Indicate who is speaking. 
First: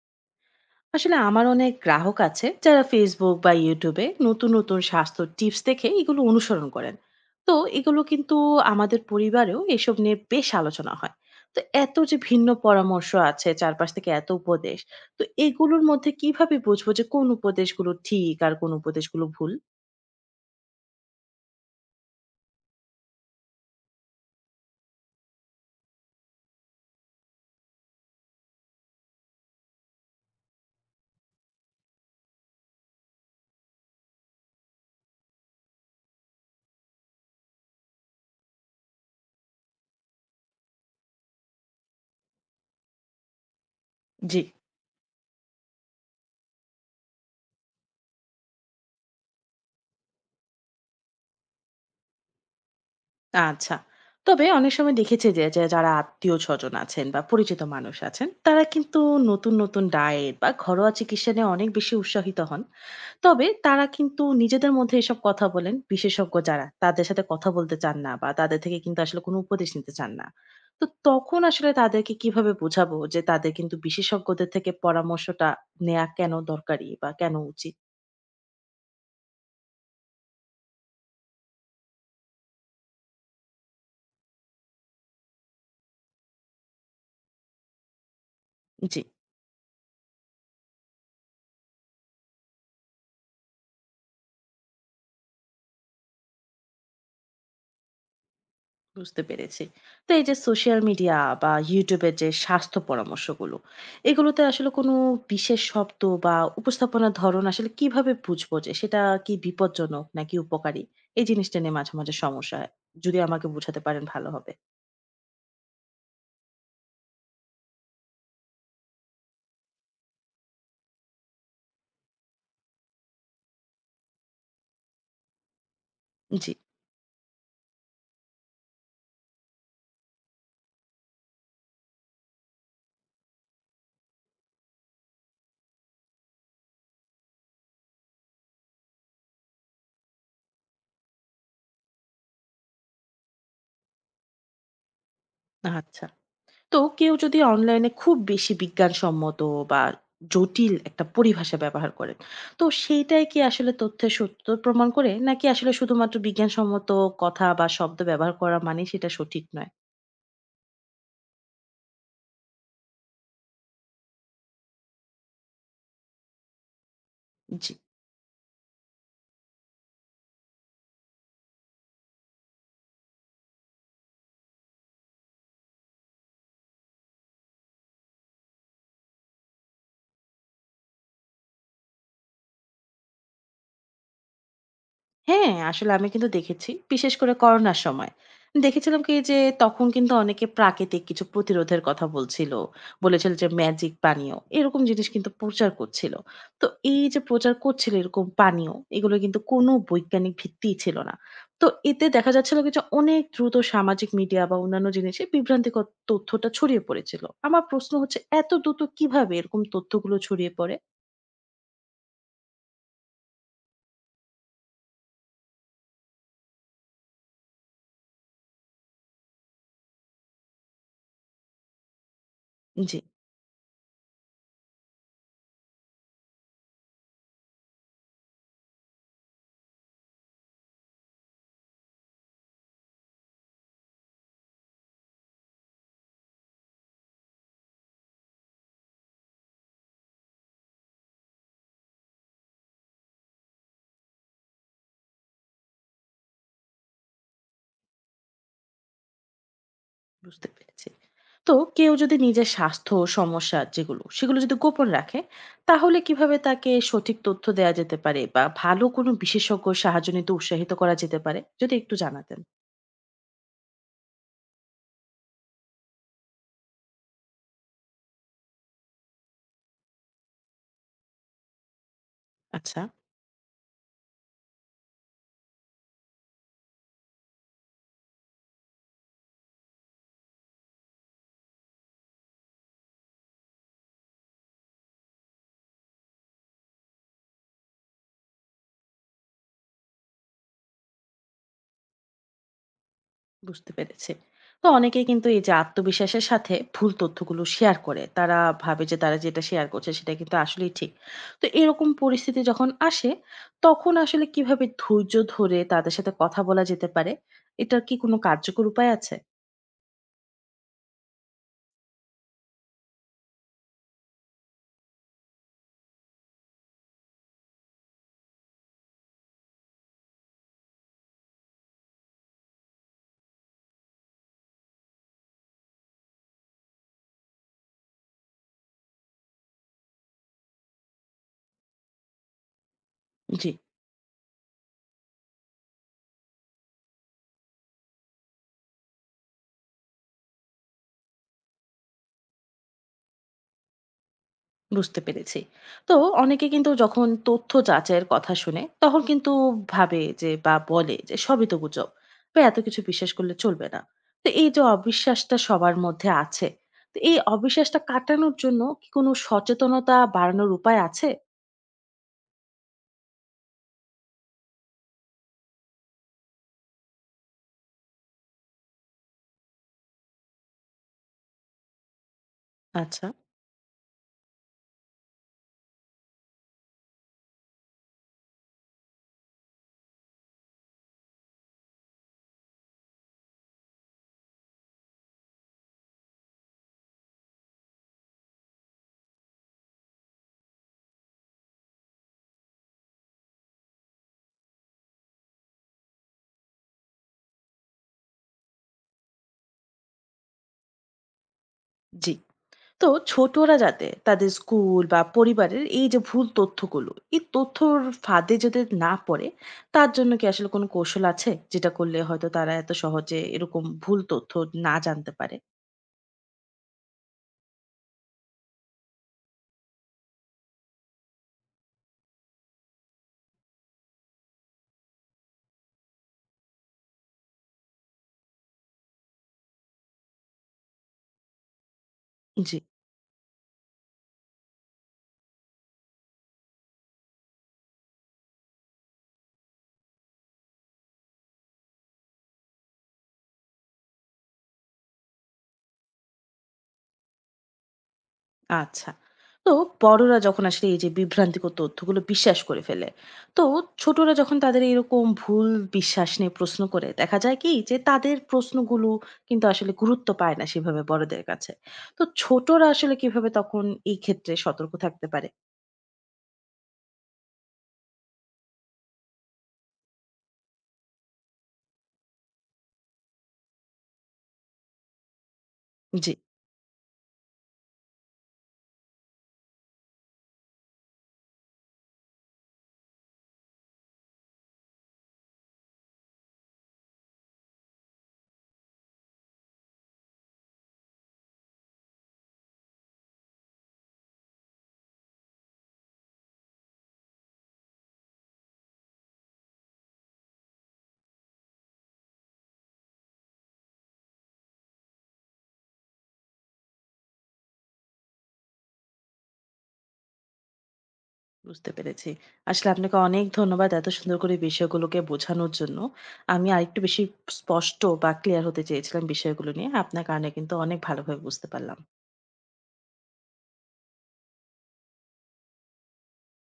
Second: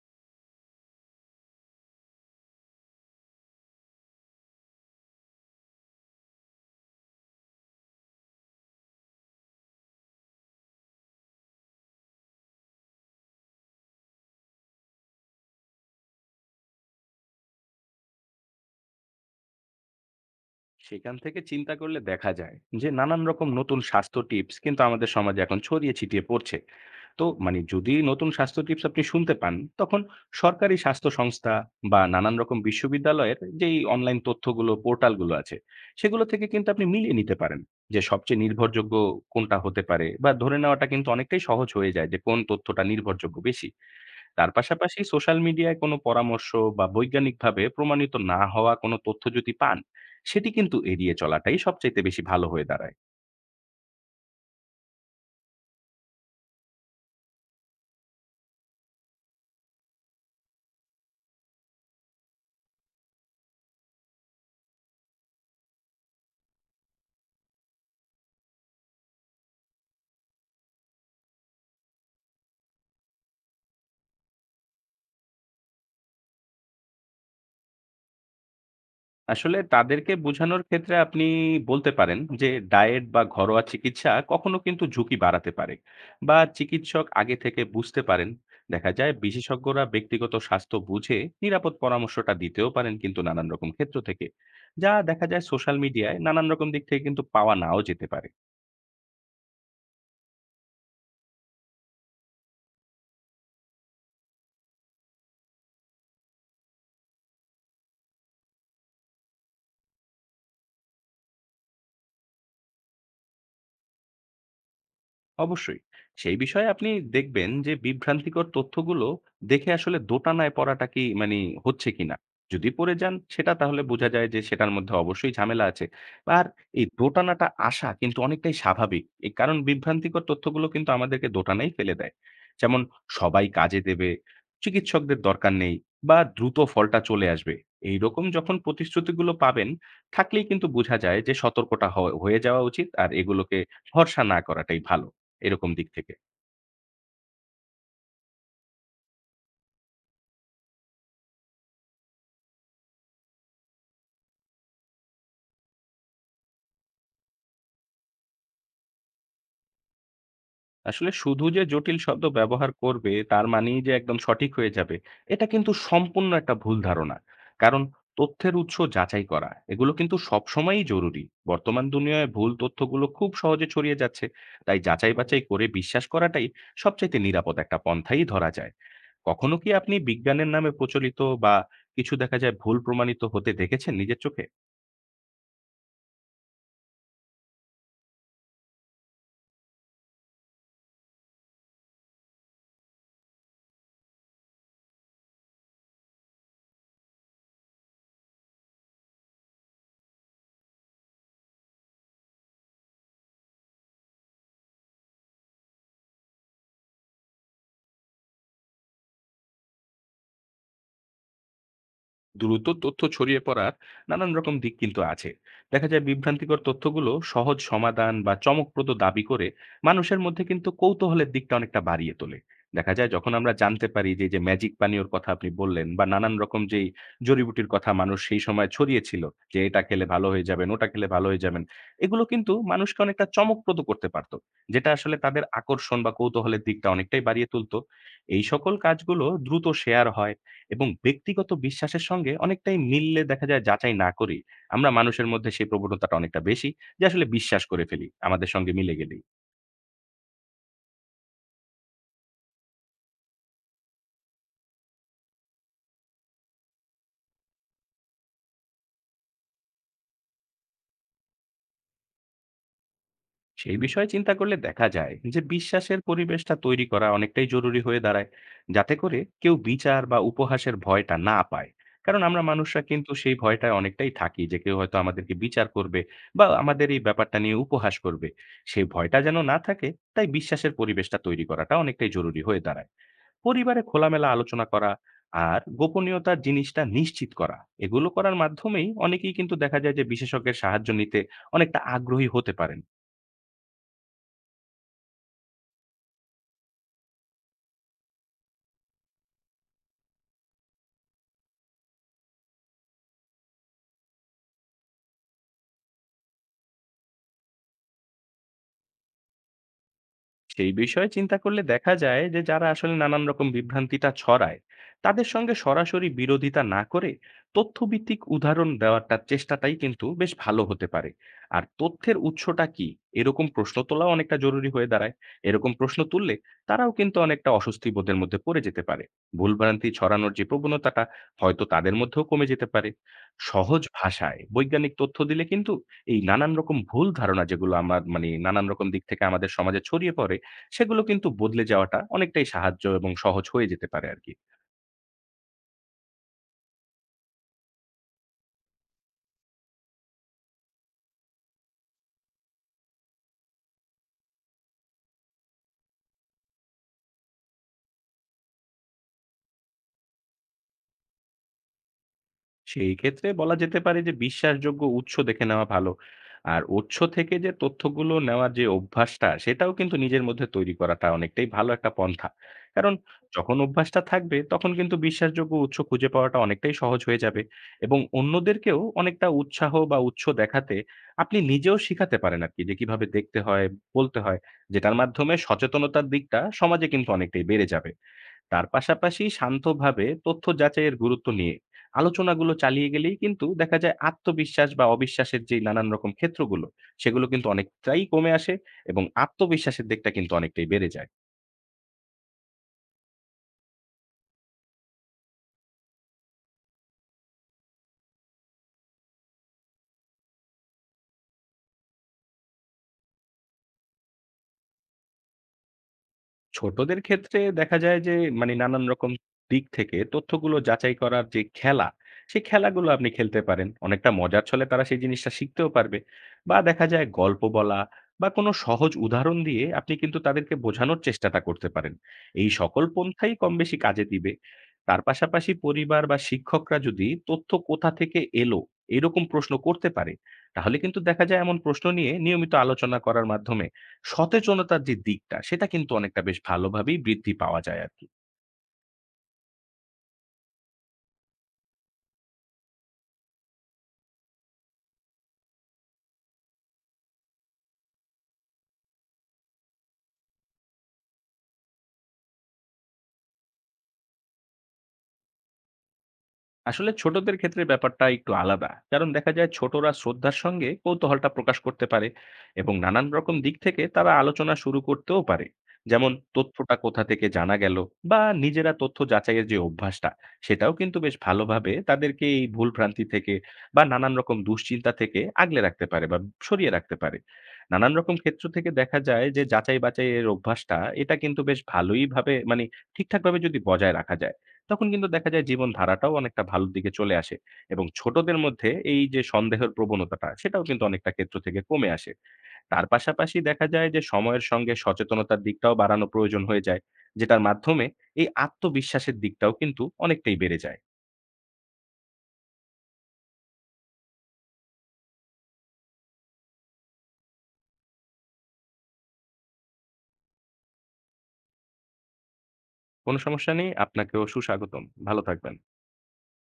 Speaker 1: আসলে আমার অনেক গ্রাহক আছে যারা ফেসবুক বা ইউটিউবে নতুন নতুন স্বাস্থ্য টিপস দেখে এগুলো অনুসরণ করেন। তো এগুলো কিন্তু আমাদের পরিবারেও এসব নিয়ে বেশ আলোচনা হয়। তো এত যে ভিন্ন পরামর্শ আছে, চারপাশ থেকে এত উপদেশ, তো এগুলোর মধ্যে কিভাবে বুঝবো যে কোন উপদেশগুলো ঠিক আর কোন উপদেশগুলো ভুল?
Speaker 2: সেখান থেকে চিন্তা করলে দেখা যায় যে নানান রকম নতুন স্বাস্থ্য টিপস কিন্তু আমাদের সমাজে এখন ছড়িয়ে ছিটিয়ে পড়ছে। তো যদি নতুন স্বাস্থ্য টিপস আপনি শুনতে পান, তখন সরকারি স্বাস্থ্য সংস্থা বা নানান রকম বিশ্ববিদ্যালয়ের যেই অনলাইন তথ্যগুলো পোর্টালগুলো আছে, সেগুলো থেকে কিন্তু আপনি মিলিয়ে নিতে পারেন যে সবচেয়ে নির্ভরযোগ্য কোনটা হতে পারে, বা ধরে নেওয়াটা কিন্তু অনেকটাই সহজ হয়ে যায় যে কোন তথ্যটা নির্ভরযোগ্য বেশি।
Speaker 1: জি।
Speaker 2: তার পাশাপাশি সোশ্যাল মিডিয়ায় কোনো পরামর্শ বা বৈজ্ঞানিকভাবে প্রমাণিত না হওয়া কোনো তথ্য যদি পান, সেটি কিন্তু এড়িয়ে চলাটাই সবচাইতে বেশি ভালো হয়ে দাঁড়ায়।
Speaker 1: আচ্ছা, তবে অনেক সময় দেখেছি যে যে যারা আত্মীয় স্বজন আছেন বা পরিচিত মানুষ আছেন, তারা কিন্তু নতুন নতুন ডায়েট বা ঘরোয়া চিকিৎসা নিয়ে অনেক বেশি উৎসাহিত হন। তবে তারা কিন্তু নিজেদের মধ্যে এসব কথা বলেন। বিশেষজ্ঞ যারা, তাদের সাথে কথা বলতে চান না বা তাদের থেকে কিন্তু আসলে কোনো উপদেশ নিতে চান না। তো তখন আসলে তাদেরকে কিভাবে বোঝাবো যে তাদের কিন্তু বিশেষজ্ঞদের থেকে পরামর্শটা নেয়া কেন দরকারি বা কেন উচিত?
Speaker 2: আসলে তাদেরকে বোঝানোর ক্ষেত্রে আপনি বলতে পারেন যে ডায়েট বা ঘরোয়া চিকিৎসা কখনো কিন্তু ঝুঁকি বাড়াতে পারে বা চিকিৎসক আগে থেকে বুঝতে পারেন। দেখা
Speaker 1: জি।
Speaker 2: যায় বিশেষজ্ঞরা ব্যক্তিগত স্বাস্থ্য বুঝে নিরাপদ পরামর্শটা দিতেও পারেন কিন্তু নানান রকম ক্ষেত্র থেকে। যা দেখা যায় সোশ্যাল মিডিয়ায় নানান রকম দিক থেকে কিন্তু পাওয়া নাও যেতে পারে।
Speaker 1: বুঝতে পেরেছি। তো এই যে সোশ্যাল মিডিয়া বা YouTube এর যে স্বাস্থ্য পরামর্শগুলো, এগুলোতে আসলে কোনো বিশেষ শব্দ বা উপস্থাপনার ধরন আসলে কিভাবে বুঝবো যে সেটা কি বিপজ্জনক নাকি উপকারী? এই জিনিসটা নিয়ে মাঝে, মাঝে সমস্যা হয়। যদি আমাকে বুঝাতে পারেন ভালো হবে।
Speaker 2: অবশ্যই। সেই বিষয়ে আপনি দেখবেন যে বিভ্রান্তিকর তথ্যগুলো দেখে আসলে দোটানায় পড়াটা কি হচ্ছে কিনা। যদি পড়ে যান সেটা তাহলে বোঝা যায় যে সেটার মধ্যে অবশ্যই ঝামেলা আছে। আর
Speaker 1: জি,
Speaker 2: এই দোটানাটা আসা কিন্তু অনেকটাই স্বাভাবিক। এই কারণ বিভ্রান্তিকর তথ্যগুলো কিন্তু আমাদেরকে দোটানায় ফেলে দেয়। যেমন সবাই কাজে দেবে, চিকিৎসকদের দরকার নেই বা দ্রুত ফলটা চলে আসবে। এইরকম যখন প্রতিশ্রুতিগুলো পাবেন, থাকলেই কিন্তু বোঝা যায় যে সতর্কটা হ হয়ে যাওয়া উচিত আর এগুলোকে ভরসা না করাটাই ভালো। এরকম দিক
Speaker 1: আচ্ছা।
Speaker 2: থেকে।
Speaker 1: তো কেউ যদি অনলাইনে খুব বেশি বিজ্ঞানসম্মত বা জটিল একটা পরিভাষা ব্যবহার করেন, তো সেইটাই কি আসলে তথ্যের সত্যতা প্রমাণ করে? নাকি আসলে শুধুমাত্র বিজ্ঞানসম্মত কথা বা শব্দ ব্যবহার করা মানেই সেটা সঠিক নয়?
Speaker 2: আসলে শুধু যে জটিল শব্দ ব্যবহার করবে, তার মানেই যে একদম সঠিক হয়ে যাবে, এটা কিন্তু সম্পূর্ণ একটা ভুল ধারণা।
Speaker 1: জি।
Speaker 2: কারণ তথ্যের উৎস যাচাই করা, এগুলো কিন্তু সবসময়ই জরুরি। বর্তমান দুনিয়ায় ভুল তথ্যগুলো খুব সহজে ছড়িয়ে যাচ্ছে। তাই যাচাই-বাছাই করে বিশ্বাস করাটাই সবচাইতে নিরাপদ একটা পন্থাই ধরা যায়। কখনো কি আপনি বিজ্ঞানের নামে প্রচলিত বা কিছু দেখা যায় ভুল প্রমাণিত হতে দেখেছেন নিজের চোখে?
Speaker 1: হ্যাঁ, আসলে আমি কিন্তু দেখেছি। বিশেষ করে করোনার সময়। দেখেছিলাম কি যে তখন কিন্তু অনেকে প্রাকৃতিক কিছু প্রতিরোধের কথা বলছিল। বলেছিল যে ম্যাজিক পানীয়। এরকম জিনিস কিন্তু প্রচার করছিল। তো এই যে প্রচার করছিল এরকম পানীয়, এগুলো কিন্তু কোন বৈজ্ঞানিক ভিত্তিই ছিল না। তো এতে দেখা যাচ্ছিল কি যে অনেক দ্রুত সামাজিক মিডিয়া বা অন্যান্য জিনিসে বিভ্রান্তিকর তথ্যটা ছড়িয়ে পড়েছিল। আমার প্রশ্ন হচ্ছে এত দ্রুত কিভাবে এরকম তথ্যগুলো ছড়িয়ে পড়ে?
Speaker 2: দ্রুত তথ্য ছড়িয়ে পড়ার নানান রকম দিক কিন্তু আছে। দেখা যায় বিভ্রান্তিকর তথ্যগুলো সহজ সমাধান বা চমকপ্রদ দাবি করে মানুষের মধ্যে কিন্তু কৌতূহলের দিকটা অনেকটা বাড়িয়ে তোলে। দেখা
Speaker 1: জি,
Speaker 2: যায় যখন আমরা জানতে পারি যে যে ম্যাজিক পানীয়র কথা আপনি বললেন বা নানান রকম যেই জড়িবুটির কথা মানুষ সেই সময় ছড়িয়েছিল, যে এটা খেলে ভালো হয়ে যাবেন ওটা খেলে ভালো হয়ে যাবেন, এগুলো কিন্তু মানুষকে অনেকটা চমকপ্রদ করতে পারতো, যেটা আসলে তাদের আকর্ষণ বা কৌতূহলের দিকটা অনেকটাই বাড়িয়ে তুলতো। এই সকল কাজগুলো দ্রুত শেয়ার হয় এবং ব্যক্তিগত বিশ্বাসের সঙ্গে অনেকটাই মিললে দেখা যায় যাচাই না করেই আমরা মানুষের মধ্যে সেই প্রবণতাটা অনেকটা বেশি যে আসলে বিশ্বাস করে ফেলি আমাদের সঙ্গে মিলে গেলেই।
Speaker 1: বুঝতে পেরেছি। তো কেউ যদি নিজের স্বাস্থ্য সমস্যা যেগুলো সেগুলো যদি গোপন রাখে, তাহলে কিভাবে তাকে সঠিক তথ্য দেওয়া যেতে পারে বা ভালো কোনো বিশেষজ্ঞ সাহায্য নিতে উৎসাহিত করা যেতে পারে যদি একটু জানাতেন?
Speaker 2: সেই বিষয়ে চিন্তা করলে দেখা যায় যে বিশ্বাসের পরিবেশটা তৈরি করা অনেকটাই জরুরি হয়ে দাঁড়ায়। যাতে করে কেউ বিচার বা উপহাসের ভয়টা না পায়। কারণ আমরা
Speaker 1: আচ্ছা।
Speaker 2: মানুষরা কিন্তু সেই ভয়টায় অনেকটাই থাকি যে কেউ হয়তো আমাদেরকে বিচার করবে বা আমাদের এই ব্যাপারটা নিয়ে উপহাস করবে। সেই ভয়টা যেন না থাকে, তাই বিশ্বাসের পরিবেশটা তৈরি করাটা অনেকটাই জরুরি হয়ে দাঁড়ায়। পরিবারে খোলামেলা আলোচনা করা আর গোপনীয়তার জিনিসটা নিশ্চিত করা, এগুলো করার মাধ্যমেই অনেকেই কিন্তু দেখা যায় যে বিশেষজ্ঞের সাহায্য নিতে অনেকটা আগ্রহী হতে পারেন।
Speaker 1: বুঝতে পেরেছে। তো অনেকেই কিন্তু এই যে আত্মবিশ্বাসের সাথে ভুল তথ্যগুলো শেয়ার করে, তারা ভাবে যে তারা যেটা শেয়ার করছে সেটা কিন্তু আসলেই ঠিক। তো এরকম পরিস্থিতি যখন আসে, তখন আসলে কিভাবে ধৈর্য ধরে তাদের সাথে কথা বলা যেতে পারে? এটার কি কোনো কার্যকর উপায় আছে?
Speaker 2: সেই বিষয়ে চিন্তা করলে দেখা যায় যে যারা আসলে নানান রকম বিভ্রান্তিটা ছড়ায়, তাদের সঙ্গে সরাসরি বিরোধিতা না করে তথ্যভিত্তিক উদাহরণ দেওয়াটা চেষ্টাটাই কিন্তু বেশ ভালো হতে পারে। আর তথ্যের উৎসটা কি, এরকম প্রশ্ন তোলাও অনেকটা জরুরি হয়ে দাঁড়ায়। এরকম প্রশ্ন তুললে তারাও কিন্তু অনেকটা অস্বস্তি বোধের মধ্যে পড়ে যেতে পারে, ভুলভ্রান্তি ছড়ানোর যে প্রবণতাটা হয়তো তাদের মধ্যেও কমে যেতে পারে।
Speaker 1: জি।
Speaker 2: সহজ ভাষায় বৈজ্ঞানিক তথ্য দিলে কিন্তু এই নানান রকম ভুল ধারণা যেগুলো আমার মানে নানান রকম দিক থেকে আমাদের সমাজে ছড়িয়ে পড়ে, সেগুলো কিন্তু বদলে যাওয়াটা অনেকটাই সাহায্য এবং সহজ হয়ে যেতে পারে আরকি।
Speaker 1: বুঝতে পেরেছি। তো অনেকে কিন্তু যখন তথ্য যাচাইয়ের কথা শুনে তখন কিন্তু ভাবে যে বা বলে যে সবই তো গুজব বা এত কিছু বিশ্বাস করলে চলবে না। তো এই যে অবিশ্বাসটা সবার মধ্যে আছে, তো এই অবিশ্বাসটা কাটানোর জন্য কি কোনো সচেতনতা বাড়ানোর উপায় আছে?
Speaker 2: সেই ক্ষেত্রে বলা যেতে পারে যে বিশ্বাসযোগ্য উৎস দেখে নেওয়া ভালো। আর উৎস থেকে যে তথ্যগুলো নেওয়ার যে অভ্যাসটা, সেটাও কিন্তু নিজের মধ্যে তৈরি করাটা অনেকটাই ভালো একটা পন্থা। কারণ
Speaker 1: আচ্ছা।
Speaker 2: যখন অভ্যাসটা থাকবে তখন কিন্তু বিশ্বাসযোগ্য উৎস খুঁজে পাওয়াটা অনেকটাই সহজ হয়ে যাবে এবং অন্যদেরকেও অনেকটা উৎসাহ বা উৎস দেখাতে আপনি নিজেও শিখাতে পারেন আরকি যে কিভাবে দেখতে হয়, বলতে হয়। যেটার মাধ্যমে সচেতনতার দিকটা সমাজে কিন্তু অনেকটাই বেড়ে যাবে। তার পাশাপাশি শান্তভাবে তথ্য যাচাইয়ের গুরুত্ব নিয়ে আলোচনাগুলো চালিয়ে গেলেই কিন্তু দেখা যায় আত্মবিশ্বাস বা অবিশ্বাসের যে নানান রকম ক্ষেত্রগুলো সেগুলো কিন্তু অনেকটাই কমে আসে এবং আত্মবিশ্বাসের দিকটা কিন্তু অনেকটাই বেড়ে যায়।
Speaker 1: জি। তো ছোটরা যাতে তাদের স্কুল বা পরিবারের এই যে ভুল তথ্যগুলো, এই তথ্যর ফাঁদে যদি না পড়ে, তার জন্য কি আসলে কোনো কৌশল আছে যেটা করলে হয়তো তারা এত সহজে এরকম ভুল তথ্য না জানতে পারে?
Speaker 2: ছোটদের ক্ষেত্রে দেখা যায় যে নানান রকম দিক থেকে তথ্যগুলো যাচাই করার যে খেলা, সেই খেলাগুলো আপনি খেলতে পারেন, অনেকটা মজার ছলে তারা সেই জিনিসটা শিখতেও পারবে। বা দেখা যায় গল্প বলা বা কোনো সহজ উদাহরণ দিয়ে আপনি কিন্তু তাদেরকে বোঝানোর চেষ্টাটা করতে পারেন। এই
Speaker 1: জি।
Speaker 2: সকল পন্থাই কম বেশি কাজে দিবে। তার পাশাপাশি পরিবার বা শিক্ষকরা যদি তথ্য কোথা থেকে এলো এরকম প্রশ্ন করতে পারে, তাহলে কিন্তু দেখা যায় এমন প্রশ্ন নিয়ে নিয়মিত আলোচনা করার মাধ্যমে সচেতনতার যে দিকটা সেটা কিন্তু অনেকটা বেশ ভালোভাবেই বৃদ্ধি পাওয়া যায় আরকি।
Speaker 1: আচ্ছা। তো বড়রা যখন আসলে এই যে বিভ্রান্তিকর তথ্যগুলো বিশ্বাস করে ফেলে, তো ছোটরা যখন তাদের এরকম ভুল বিশ্বাস নিয়ে প্রশ্ন করে, দেখা যায় কি যে তাদের প্রশ্নগুলো কিন্তু আসলে গুরুত্ব পায় না সেভাবে বড়দের কাছে। তো ছোটরা আসলে কিভাবে তখন এই ক্ষেত্রে সতর্ক থাকতে পারে?
Speaker 2: আসলে ছোটদের ক্ষেত্রে ব্যাপারটা একটু আলাদা। কারণ দেখা যায় ছোটরা শ্রদ্ধার সঙ্গে কৌতূহলটা প্রকাশ করতে পারে এবং নানান রকম দিক থেকে তারা আলোচনা শুরু করতেও পারে।
Speaker 1: জি,
Speaker 2: যেমন তথ্যটা কোথা থেকে জানা গেল বা নিজেরা তথ্য যাচাইয়ের যে অভ্যাসটা, সেটাও কিন্তু বেশ ভালোভাবে তাদেরকে এই ভুলভ্রান্তি থেকে বা নানান রকম দুশ্চিন্তা থেকে আগলে রাখতে পারে বা সরিয়ে রাখতে পারে। নানান রকম ক্ষেত্র থেকে দেখা যায় যে যাচাই-বাছাইয়ের অভ্যাসটা এটা কিন্তু বেশ ভালোইভাবে ঠিকঠাকভাবে যদি বজায় রাখা যায়। তখন কিন্তু দেখা যায় জীবনধারাটাও অনেকটা ভালোর দিকে চলে আসে এবং ছোটদের মধ্যে এই যে সন্দেহের প্রবণতাটা সেটাও কিন্তু অনেকটা ক্ষেত্র থেকে কমে আসে। তার পাশাপাশি দেখা যায় যে সময়ের সঙ্গে সচেতনতার দিকটাও বাড়ানো প্রয়োজন হয়ে যায়। যেটার মাধ্যমে এই আত্মবিশ্বাসের দিকটাও কিন্তু অনেকটাই বেড়ে যায়।
Speaker 1: বুঝতে পেরেছি। আসলে আপনাকে অনেক ধন্যবাদ এত সুন্দর করে বিষয়গুলোকে বোঝানোর জন্য। আমি আরেকটু বেশি স্পষ্ট বা ক্লিয়ার হতে চেয়েছিলাম বিষয়গুলো নিয়ে। আপনার কারণে কিন্তু অনেক ভালোভাবে বুঝতে পারলাম।
Speaker 2: কোনো সমস্যা নেই। আপনাকেও সুস্বাগতম। ভালো থাকবেন।